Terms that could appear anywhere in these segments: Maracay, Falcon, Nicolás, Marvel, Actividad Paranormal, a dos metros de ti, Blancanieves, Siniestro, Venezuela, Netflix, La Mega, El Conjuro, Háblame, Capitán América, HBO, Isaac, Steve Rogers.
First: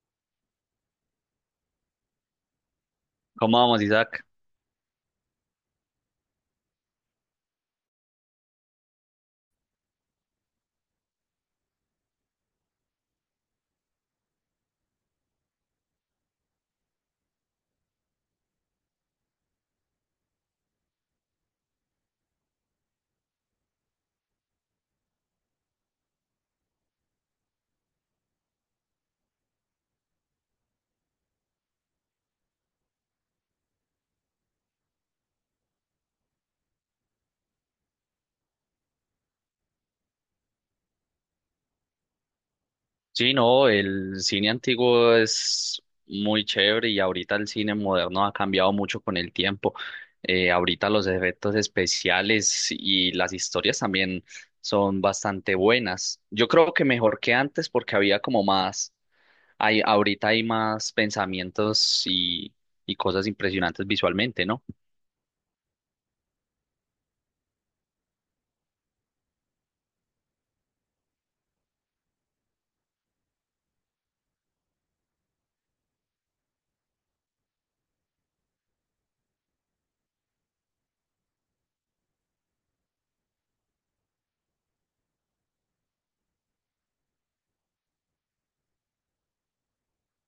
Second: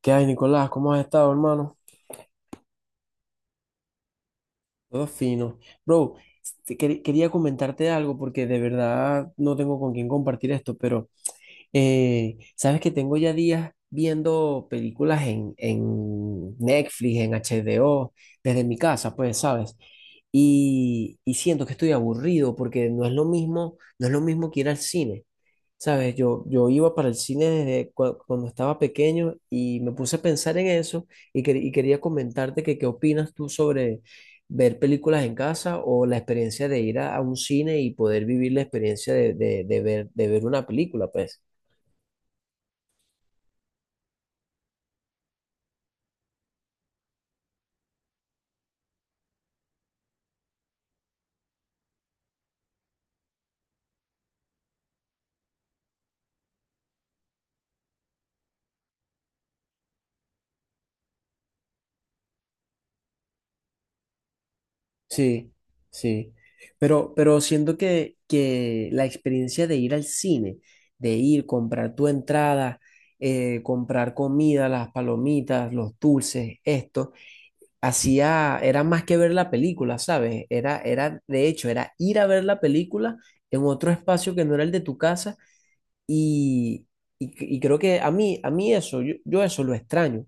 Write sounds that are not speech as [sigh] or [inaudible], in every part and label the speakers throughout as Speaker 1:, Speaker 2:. Speaker 1: ¿Qué hay, Nicolás? ¿Cómo has estado, hermano?
Speaker 2: ¿Cómo vamos, Isaac?
Speaker 1: Todo fino. Bro, quería comentarte algo porque de verdad no tengo con quién compartir esto, pero sabes que tengo ya días viendo películas en Netflix, en HBO, desde mi casa, pues, ¿sabes? Y siento que estoy aburrido porque no es lo mismo, no es lo mismo que ir al cine. Sabes, yo iba para el cine cuando estaba pequeño y me puse a pensar en eso y, quería comentarte que qué opinas tú sobre ver películas en casa o la experiencia de ir a un cine y poder vivir la experiencia de ver una película, pues.
Speaker 2: Sí, no, el cine antiguo es muy chévere y ahorita el cine moderno ha cambiado mucho con el tiempo. Ahorita los efectos especiales y las historias también son bastante buenas. Yo creo que mejor que antes porque había como más, hay, ahorita hay más pensamientos y cosas impresionantes visualmente, ¿no?
Speaker 1: Sí, sí. Pero siento que la experiencia de ir al cine, de ir, comprar tu entrada, comprar comida, las palomitas, los dulces, esto. Hacía, era más que ver la película, ¿sabes? Era, era, de hecho, era ir a ver la película en otro espacio que no era el de tu casa y, y creo que a mí eso, yo eso lo extraño,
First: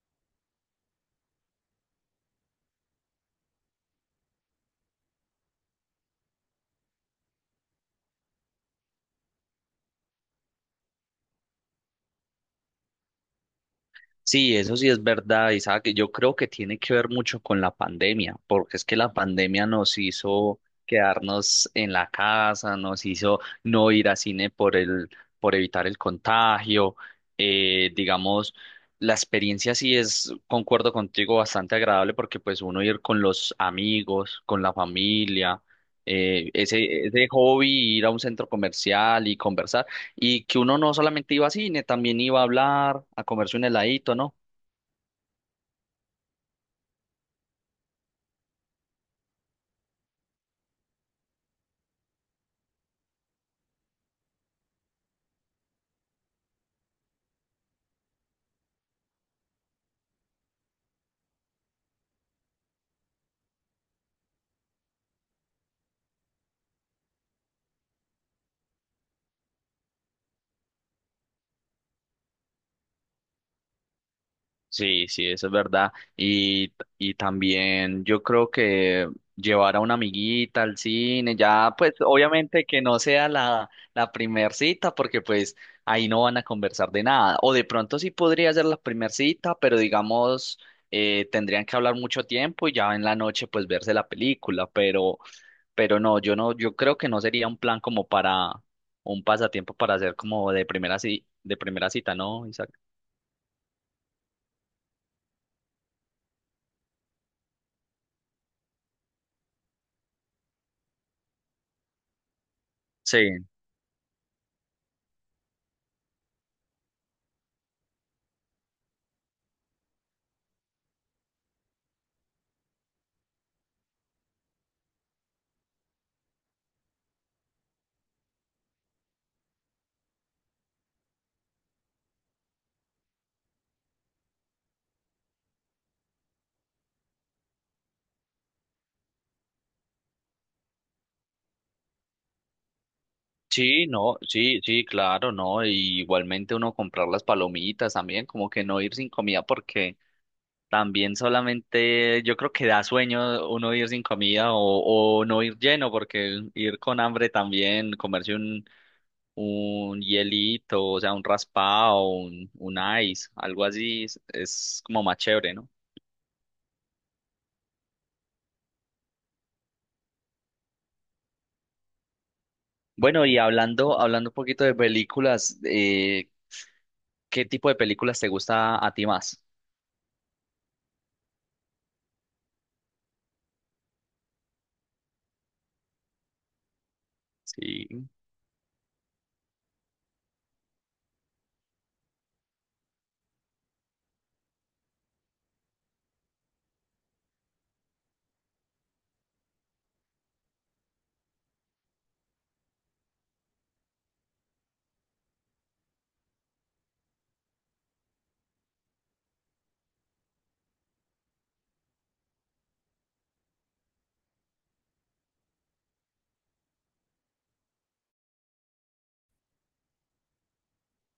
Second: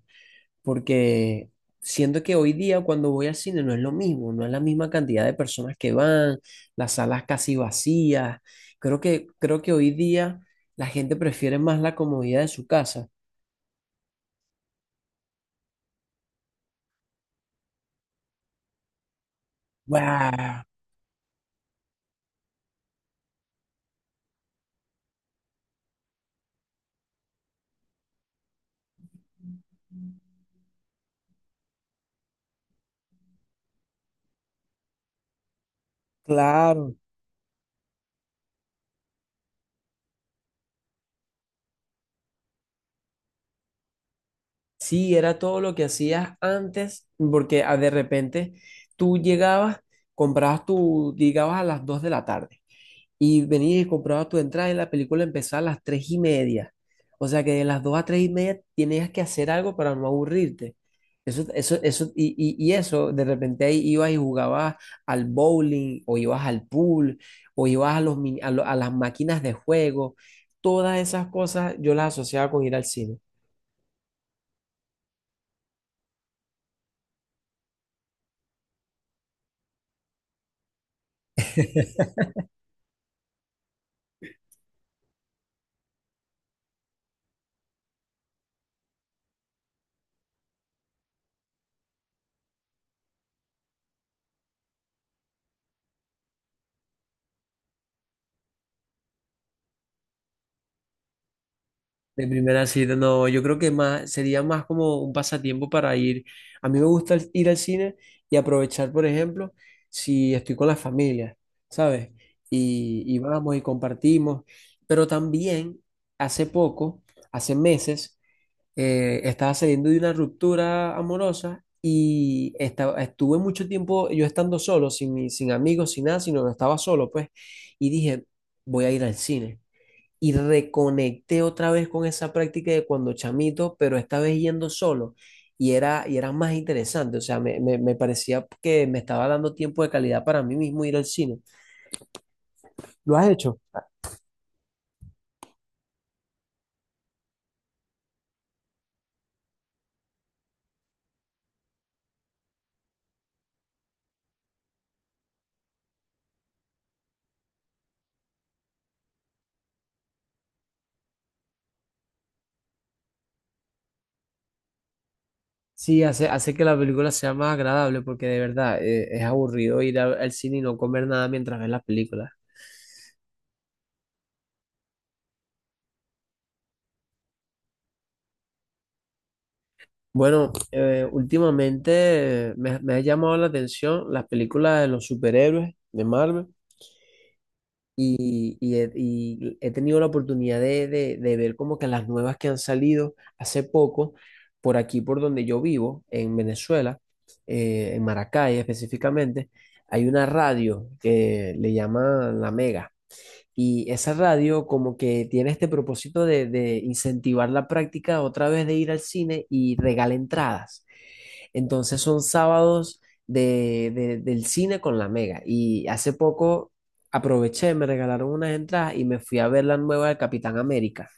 Speaker 1: porque siento que hoy día cuando voy al cine no es lo mismo, no es la misma cantidad de personas que van, las salas casi vacías, creo que hoy día la gente prefiere más la comodidad de su casa.
Speaker 2: Sí, eso sí es verdad, Isaac. Yo creo que tiene que ver mucho con la pandemia, porque es que la pandemia nos hizo
Speaker 1: ¡Guau!
Speaker 2: quedarnos en la casa, nos hizo no ir a cine por evitar el contagio. Digamos, la experiencia sí es, concuerdo contigo, bastante agradable porque pues uno ir con los amigos, con la familia,
Speaker 1: Claro.
Speaker 2: ese hobby, ir a un centro comercial y conversar y que uno no solamente iba a cine, también iba a hablar, a comerse un heladito, ¿no?
Speaker 1: Sí, era todo lo que hacías antes, porque ah, de repente tú llegabas, comprabas tu, llegabas a las 2 de la tarde y venías y comprabas tu entrada y la película empezaba a las 3 y media. O sea que de las 2 a 3 y media tenías que hacer algo para no aburrirte. Eso, y eso, de repente ahí ibas y jugabas al bowling o ibas al pool o ibas a, los, a las máquinas de juego. Todas esas cosas yo las asociaba con ir al cine.
Speaker 2: Sí, sí, eso es verdad. Y también yo creo que llevar a una amiguita al cine, ya pues obviamente que no sea la primer cita, porque pues ahí no van a conversar de nada. O de pronto sí podría ser la primer cita, pero digamos, tendrían que hablar mucho tiempo y ya en la noche pues verse la película, pero... Pero no, yo no, yo creo que no sería un plan como para un pasatiempo para hacer como de primera cita,
Speaker 1: De
Speaker 2: ¿no,
Speaker 1: primera
Speaker 2: Isaac?
Speaker 1: cita, no, yo creo que más, sería más como un pasatiempo para ir. A mí me gusta ir al cine y aprovechar, por ejemplo, si estoy con la familia, ¿sabes? Y
Speaker 2: Sí,
Speaker 1: vamos y compartimos. Pero también, hace poco, hace meses, estaba saliendo de una ruptura amorosa y estaba, estuve mucho tiempo yo estando solo, sin, sin amigos, sin nada, sino que estaba solo, pues, y dije, voy a ir al cine y reconecté otra vez con esa práctica de cuando chamito, pero esta vez yendo solo. Y era más interesante, o sea, me parecía que me estaba dando tiempo de calidad para mí mismo ir al cine. ¿Lo has hecho?
Speaker 2: sí, no, sí, sí, claro, no. Y igualmente uno comprar las palomitas también, como que no ir sin comida porque también solamente yo creo que da sueño uno ir sin comida o no ir lleno porque ir con hambre también, comerse un hielito, o sea, un raspado, un ice, algo así es como más chévere, ¿no?
Speaker 1: Sí, hace, hace que la película sea más agradable porque de verdad es aburrido ir al cine y no comer nada mientras ves la película.
Speaker 2: Bueno, y hablando, hablando un poquito de películas, ¿qué tipo de películas te gusta a ti más?
Speaker 1: Bueno, últimamente me, me ha llamado la atención las películas de los superhéroes de Marvel.
Speaker 2: Sí,
Speaker 1: Y, y he tenido la oportunidad de, de ver como que las nuevas que han salido hace poco, por aquí, por donde yo vivo, en Venezuela, en Maracay específicamente, hay una radio que le llaman La Mega. Y esa radio como que tiene este propósito de incentivar la práctica otra vez de ir al cine y regala entradas. Entonces son sábados de, del cine con la Mega. Y hace poco aproveché, me regalaron unas entradas y me fui a ver la nueva de Capitán América.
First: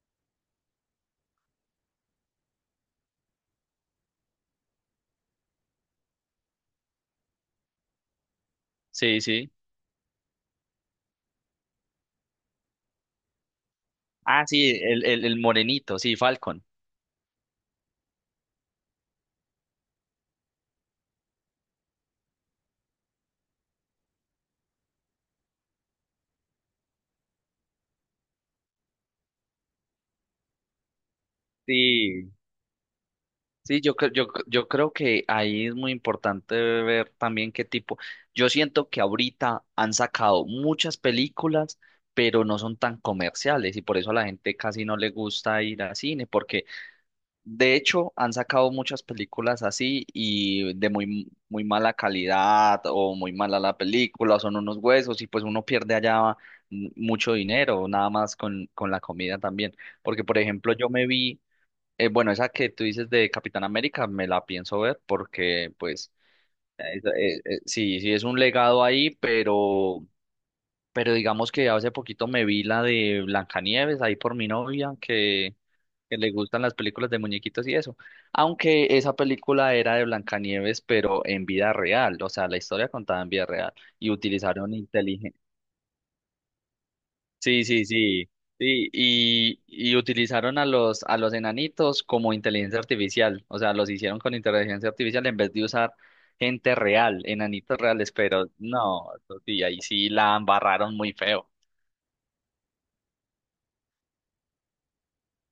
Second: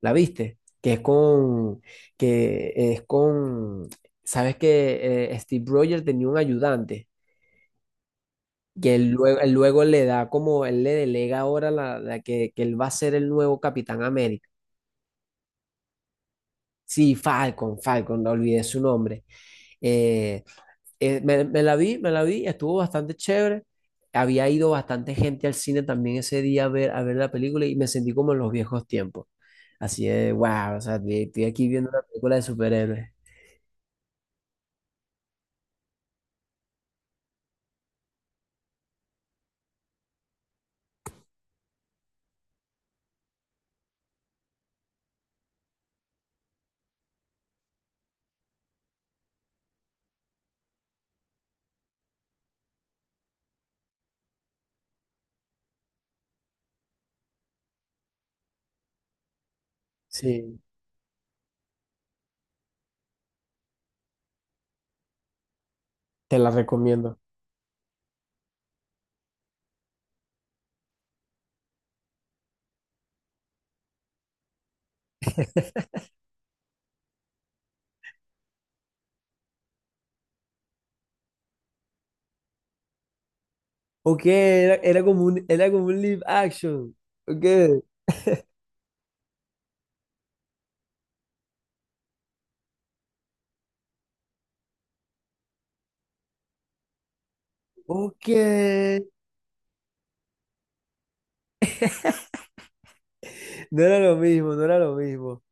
Speaker 1: ¿La viste? Que es con, sabes que Steve Rogers tenía un ayudante, que
Speaker 2: sí, sí.
Speaker 1: él luego le da como, él le delega ahora la, la que él va a ser el nuevo Capitán
Speaker 2: Ah,
Speaker 1: América.
Speaker 2: sí, el morenito, sí, Falcon.
Speaker 1: Sí, Falcon, Falcon, no olvidé su nombre. Eh, me, me la vi, estuvo bastante chévere. Había ido bastante gente al cine también ese día a ver la película y me sentí como en los viejos tiempos. Así de, wow, o sea, estoy aquí viendo una
Speaker 2: Sí,
Speaker 1: película de superhéroes.
Speaker 2: sí, yo, yo creo que ahí es muy importante ver también qué tipo. Yo siento que ahorita han sacado muchas películas, pero no son tan comerciales y por eso a la gente casi no le gusta ir al cine, porque de hecho, han sacado muchas películas así y de muy, muy mala calidad o muy mala la película, o son unos huesos y pues uno pierde allá mucho dinero, nada más con la comida también. Porque, por
Speaker 1: Sí,
Speaker 2: ejemplo, yo me vi, bueno, esa que tú dices de Capitán América, me la pienso ver porque pues
Speaker 1: te la recomiendo.
Speaker 2: sí, sí es un legado ahí, pero digamos que hace poquito me vi la de Blancanieves ahí por mi novia, que le gustan las películas de muñequitos y eso. Aunque esa película era de Blancanieves, pero en vida real, o sea, la historia contada en vida real y
Speaker 1: Ok, era,
Speaker 2: utilizaron inteligencia.
Speaker 1: era como un live action. Ok,
Speaker 2: Sí, sí, sí. Sí, y utilizaron a los enanitos como inteligencia artificial, o sea, los hicieron con inteligencia artificial en vez de usar gente real, enanitos reales,
Speaker 1: ok.
Speaker 2: pero no, eso sí, ahí sí la embarraron muy feo.
Speaker 1: No era lo mismo, no era lo mismo.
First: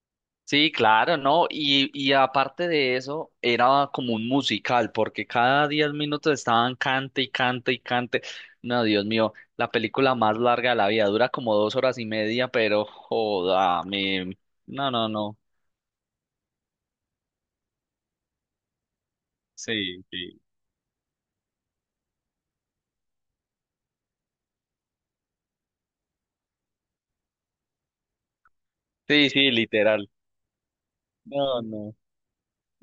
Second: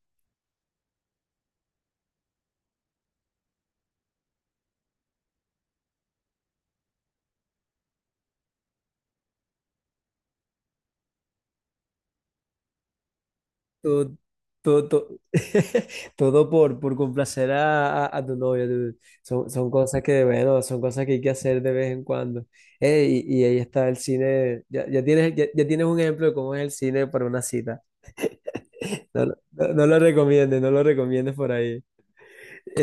Speaker 2: Sí, claro, ¿no? Y aparte de eso, era como un musical, porque cada 10 minutos estaban cante y cante y cante. No, Dios mío, la película más larga de la vida dura como dos horas y media, pero joda,
Speaker 1: Todo,
Speaker 2: me...
Speaker 1: todo,
Speaker 2: No,
Speaker 1: todo,
Speaker 2: no, no.
Speaker 1: [laughs] todo por complacer a tu novia. Dude. Son, son cosas
Speaker 2: Sí,
Speaker 1: que,
Speaker 2: sí.
Speaker 1: bueno, son cosas que hay que hacer de vez en cuando. Y ahí está el cine. Ya, ya tienes un ejemplo de cómo es el cine para una cita. [laughs] No,
Speaker 2: Sí, sí,
Speaker 1: no, no lo
Speaker 2: literal.
Speaker 1: recomiendes, no lo recomiendes por
Speaker 2: No,
Speaker 1: ahí.
Speaker 2: no.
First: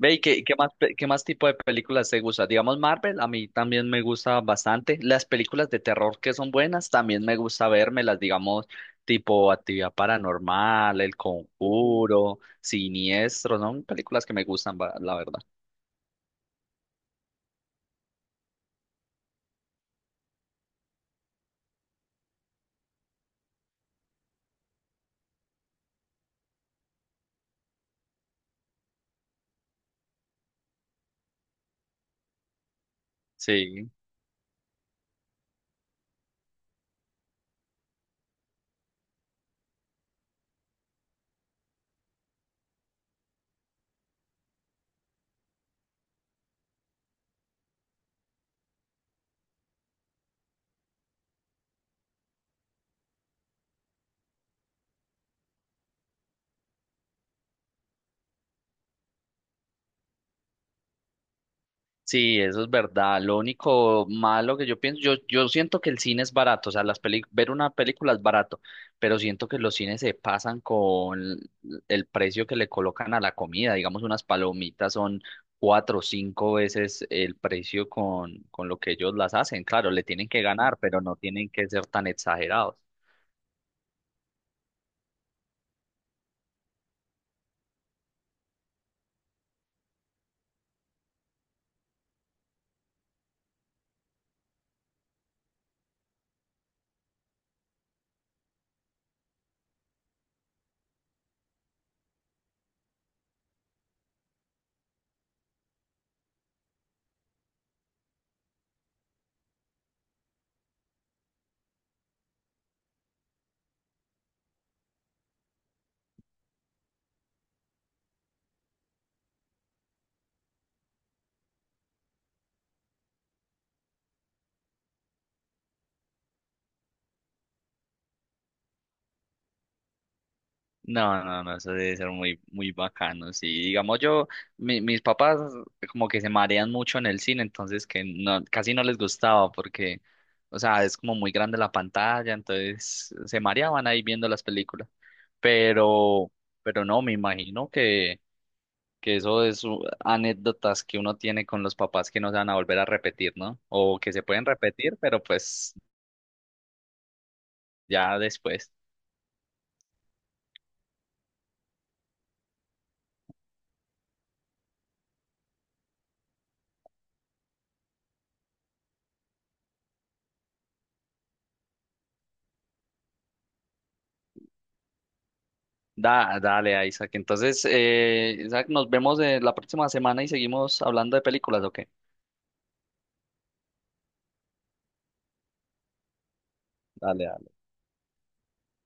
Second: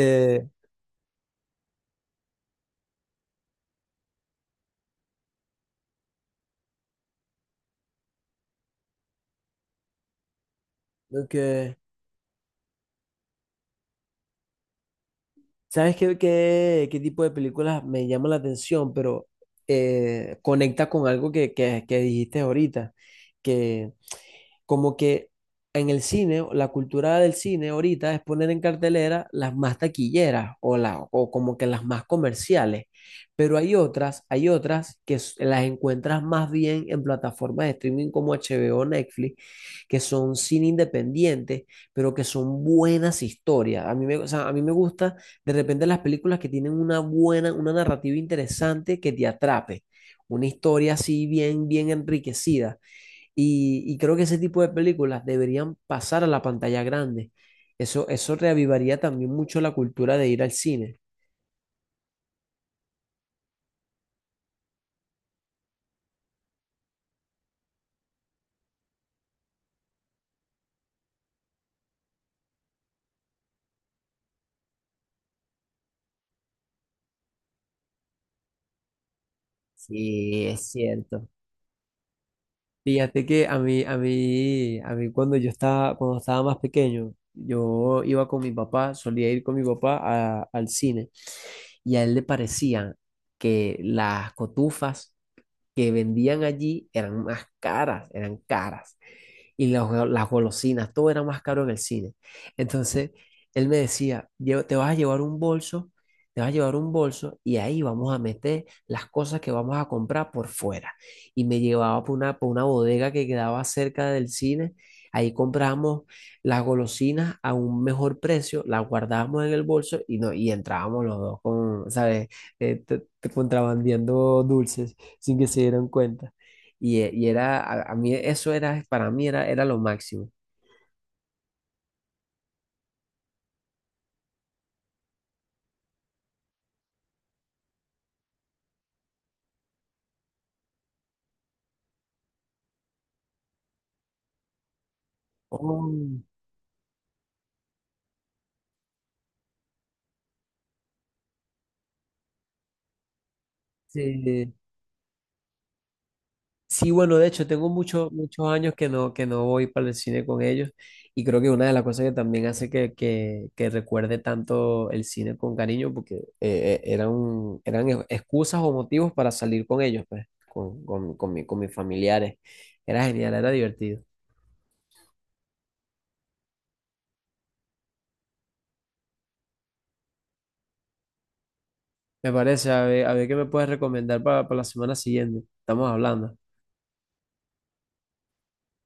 Speaker 2: Ve, ¿y qué, qué más tipo de películas te gusta? Digamos, Marvel, a mí también me gusta bastante. Las películas de terror que son buenas, también me gusta las digamos, tipo Actividad Paranormal, El
Speaker 1: ok.
Speaker 2: Conjuro, Siniestro, son películas que me gustan, la verdad.
Speaker 1: ¿Sabes qué, qué, qué tipo de películas me llama la atención? Pero conecta con algo que dijiste ahorita, que como que en el cine, la cultura del cine ahorita es poner en cartelera las más taquilleras o, la, o como que las más comerciales, pero
Speaker 2: Sí.
Speaker 1: hay otras las encuentras más bien en plataformas de streaming como HBO, Netflix, que son cine independiente, pero que son buenas historias. A mí me, o sea, a mí me gusta de repente las películas que tienen una buena, una narrativa interesante que te atrape, una historia así bien, bien enriquecida. Y creo que ese tipo de películas deberían pasar a la pantalla grande. Eso reavivaría también mucho la cultura de ir al cine.
Speaker 2: Sí, eso es verdad. Lo único malo que yo pienso, yo siento que el cine es barato, o sea, ver una película es barato, pero siento que los cines se pasan con el precio que le colocan a la comida. Digamos, unas palomitas son cuatro o cinco veces el precio con lo que ellos las hacen. Claro, le tienen que
Speaker 1: Sí, es
Speaker 2: ganar, pero no
Speaker 1: cierto.
Speaker 2: tienen que ser tan exagerados.
Speaker 1: Fíjate que a mí, a mí, a mí cuando yo estaba, cuando estaba más pequeño, yo iba con mi papá, solía ir con mi papá al cine y a él le parecían que las cotufas que vendían allí eran más caras, eran caras y las, las golosinas, todo era más caro en el cine. Entonces, él me decía, te vas a llevar un bolso, te vas a llevar un bolso y ahí vamos a meter las cosas que vamos a comprar por fuera. Y me llevaba por una bodega que quedaba cerca del cine. Ahí compramos las golosinas a un mejor precio, las guardábamos en el bolso y, no, y entrábamos los dos con, ¿sabes? Te contrabandeando dulces sin que se dieran cuenta. Y, y era, a mí eso era, para mí era, era lo máximo.
Speaker 2: No, no, no, eso debe ser muy, muy bacano. Sí, digamos yo, mis papás como que se marean mucho en el cine, entonces que no, casi no les gustaba porque, o sea, es como muy grande la pantalla, entonces se mareaban ahí viendo las películas.
Speaker 1: Oh,
Speaker 2: Pero, pero no, me imagino que eso es anécdotas que uno tiene con los papás que no se van a volver a repetir, ¿no? O que se pueden
Speaker 1: sí.
Speaker 2: repetir, pero pues
Speaker 1: Sí, bueno, de hecho, tengo muchos,
Speaker 2: ya
Speaker 1: muchos
Speaker 2: después.
Speaker 1: años que no voy para el cine con ellos y creo que una de las cosas que también hace que recuerde tanto el cine con cariño, porque eran, eran excusas o motivos para salir con ellos, pues, con, con mis familiares. Era genial, era divertido.
Speaker 2: Da, dale, Isaac. Entonces, Isaac, nos vemos la próxima semana y seguimos hablando de películas, ¿o qué?
Speaker 1: Me parece, a ver qué me puedes recomendar para la semana siguiente. Estamos hablando.
Speaker 2: Dale,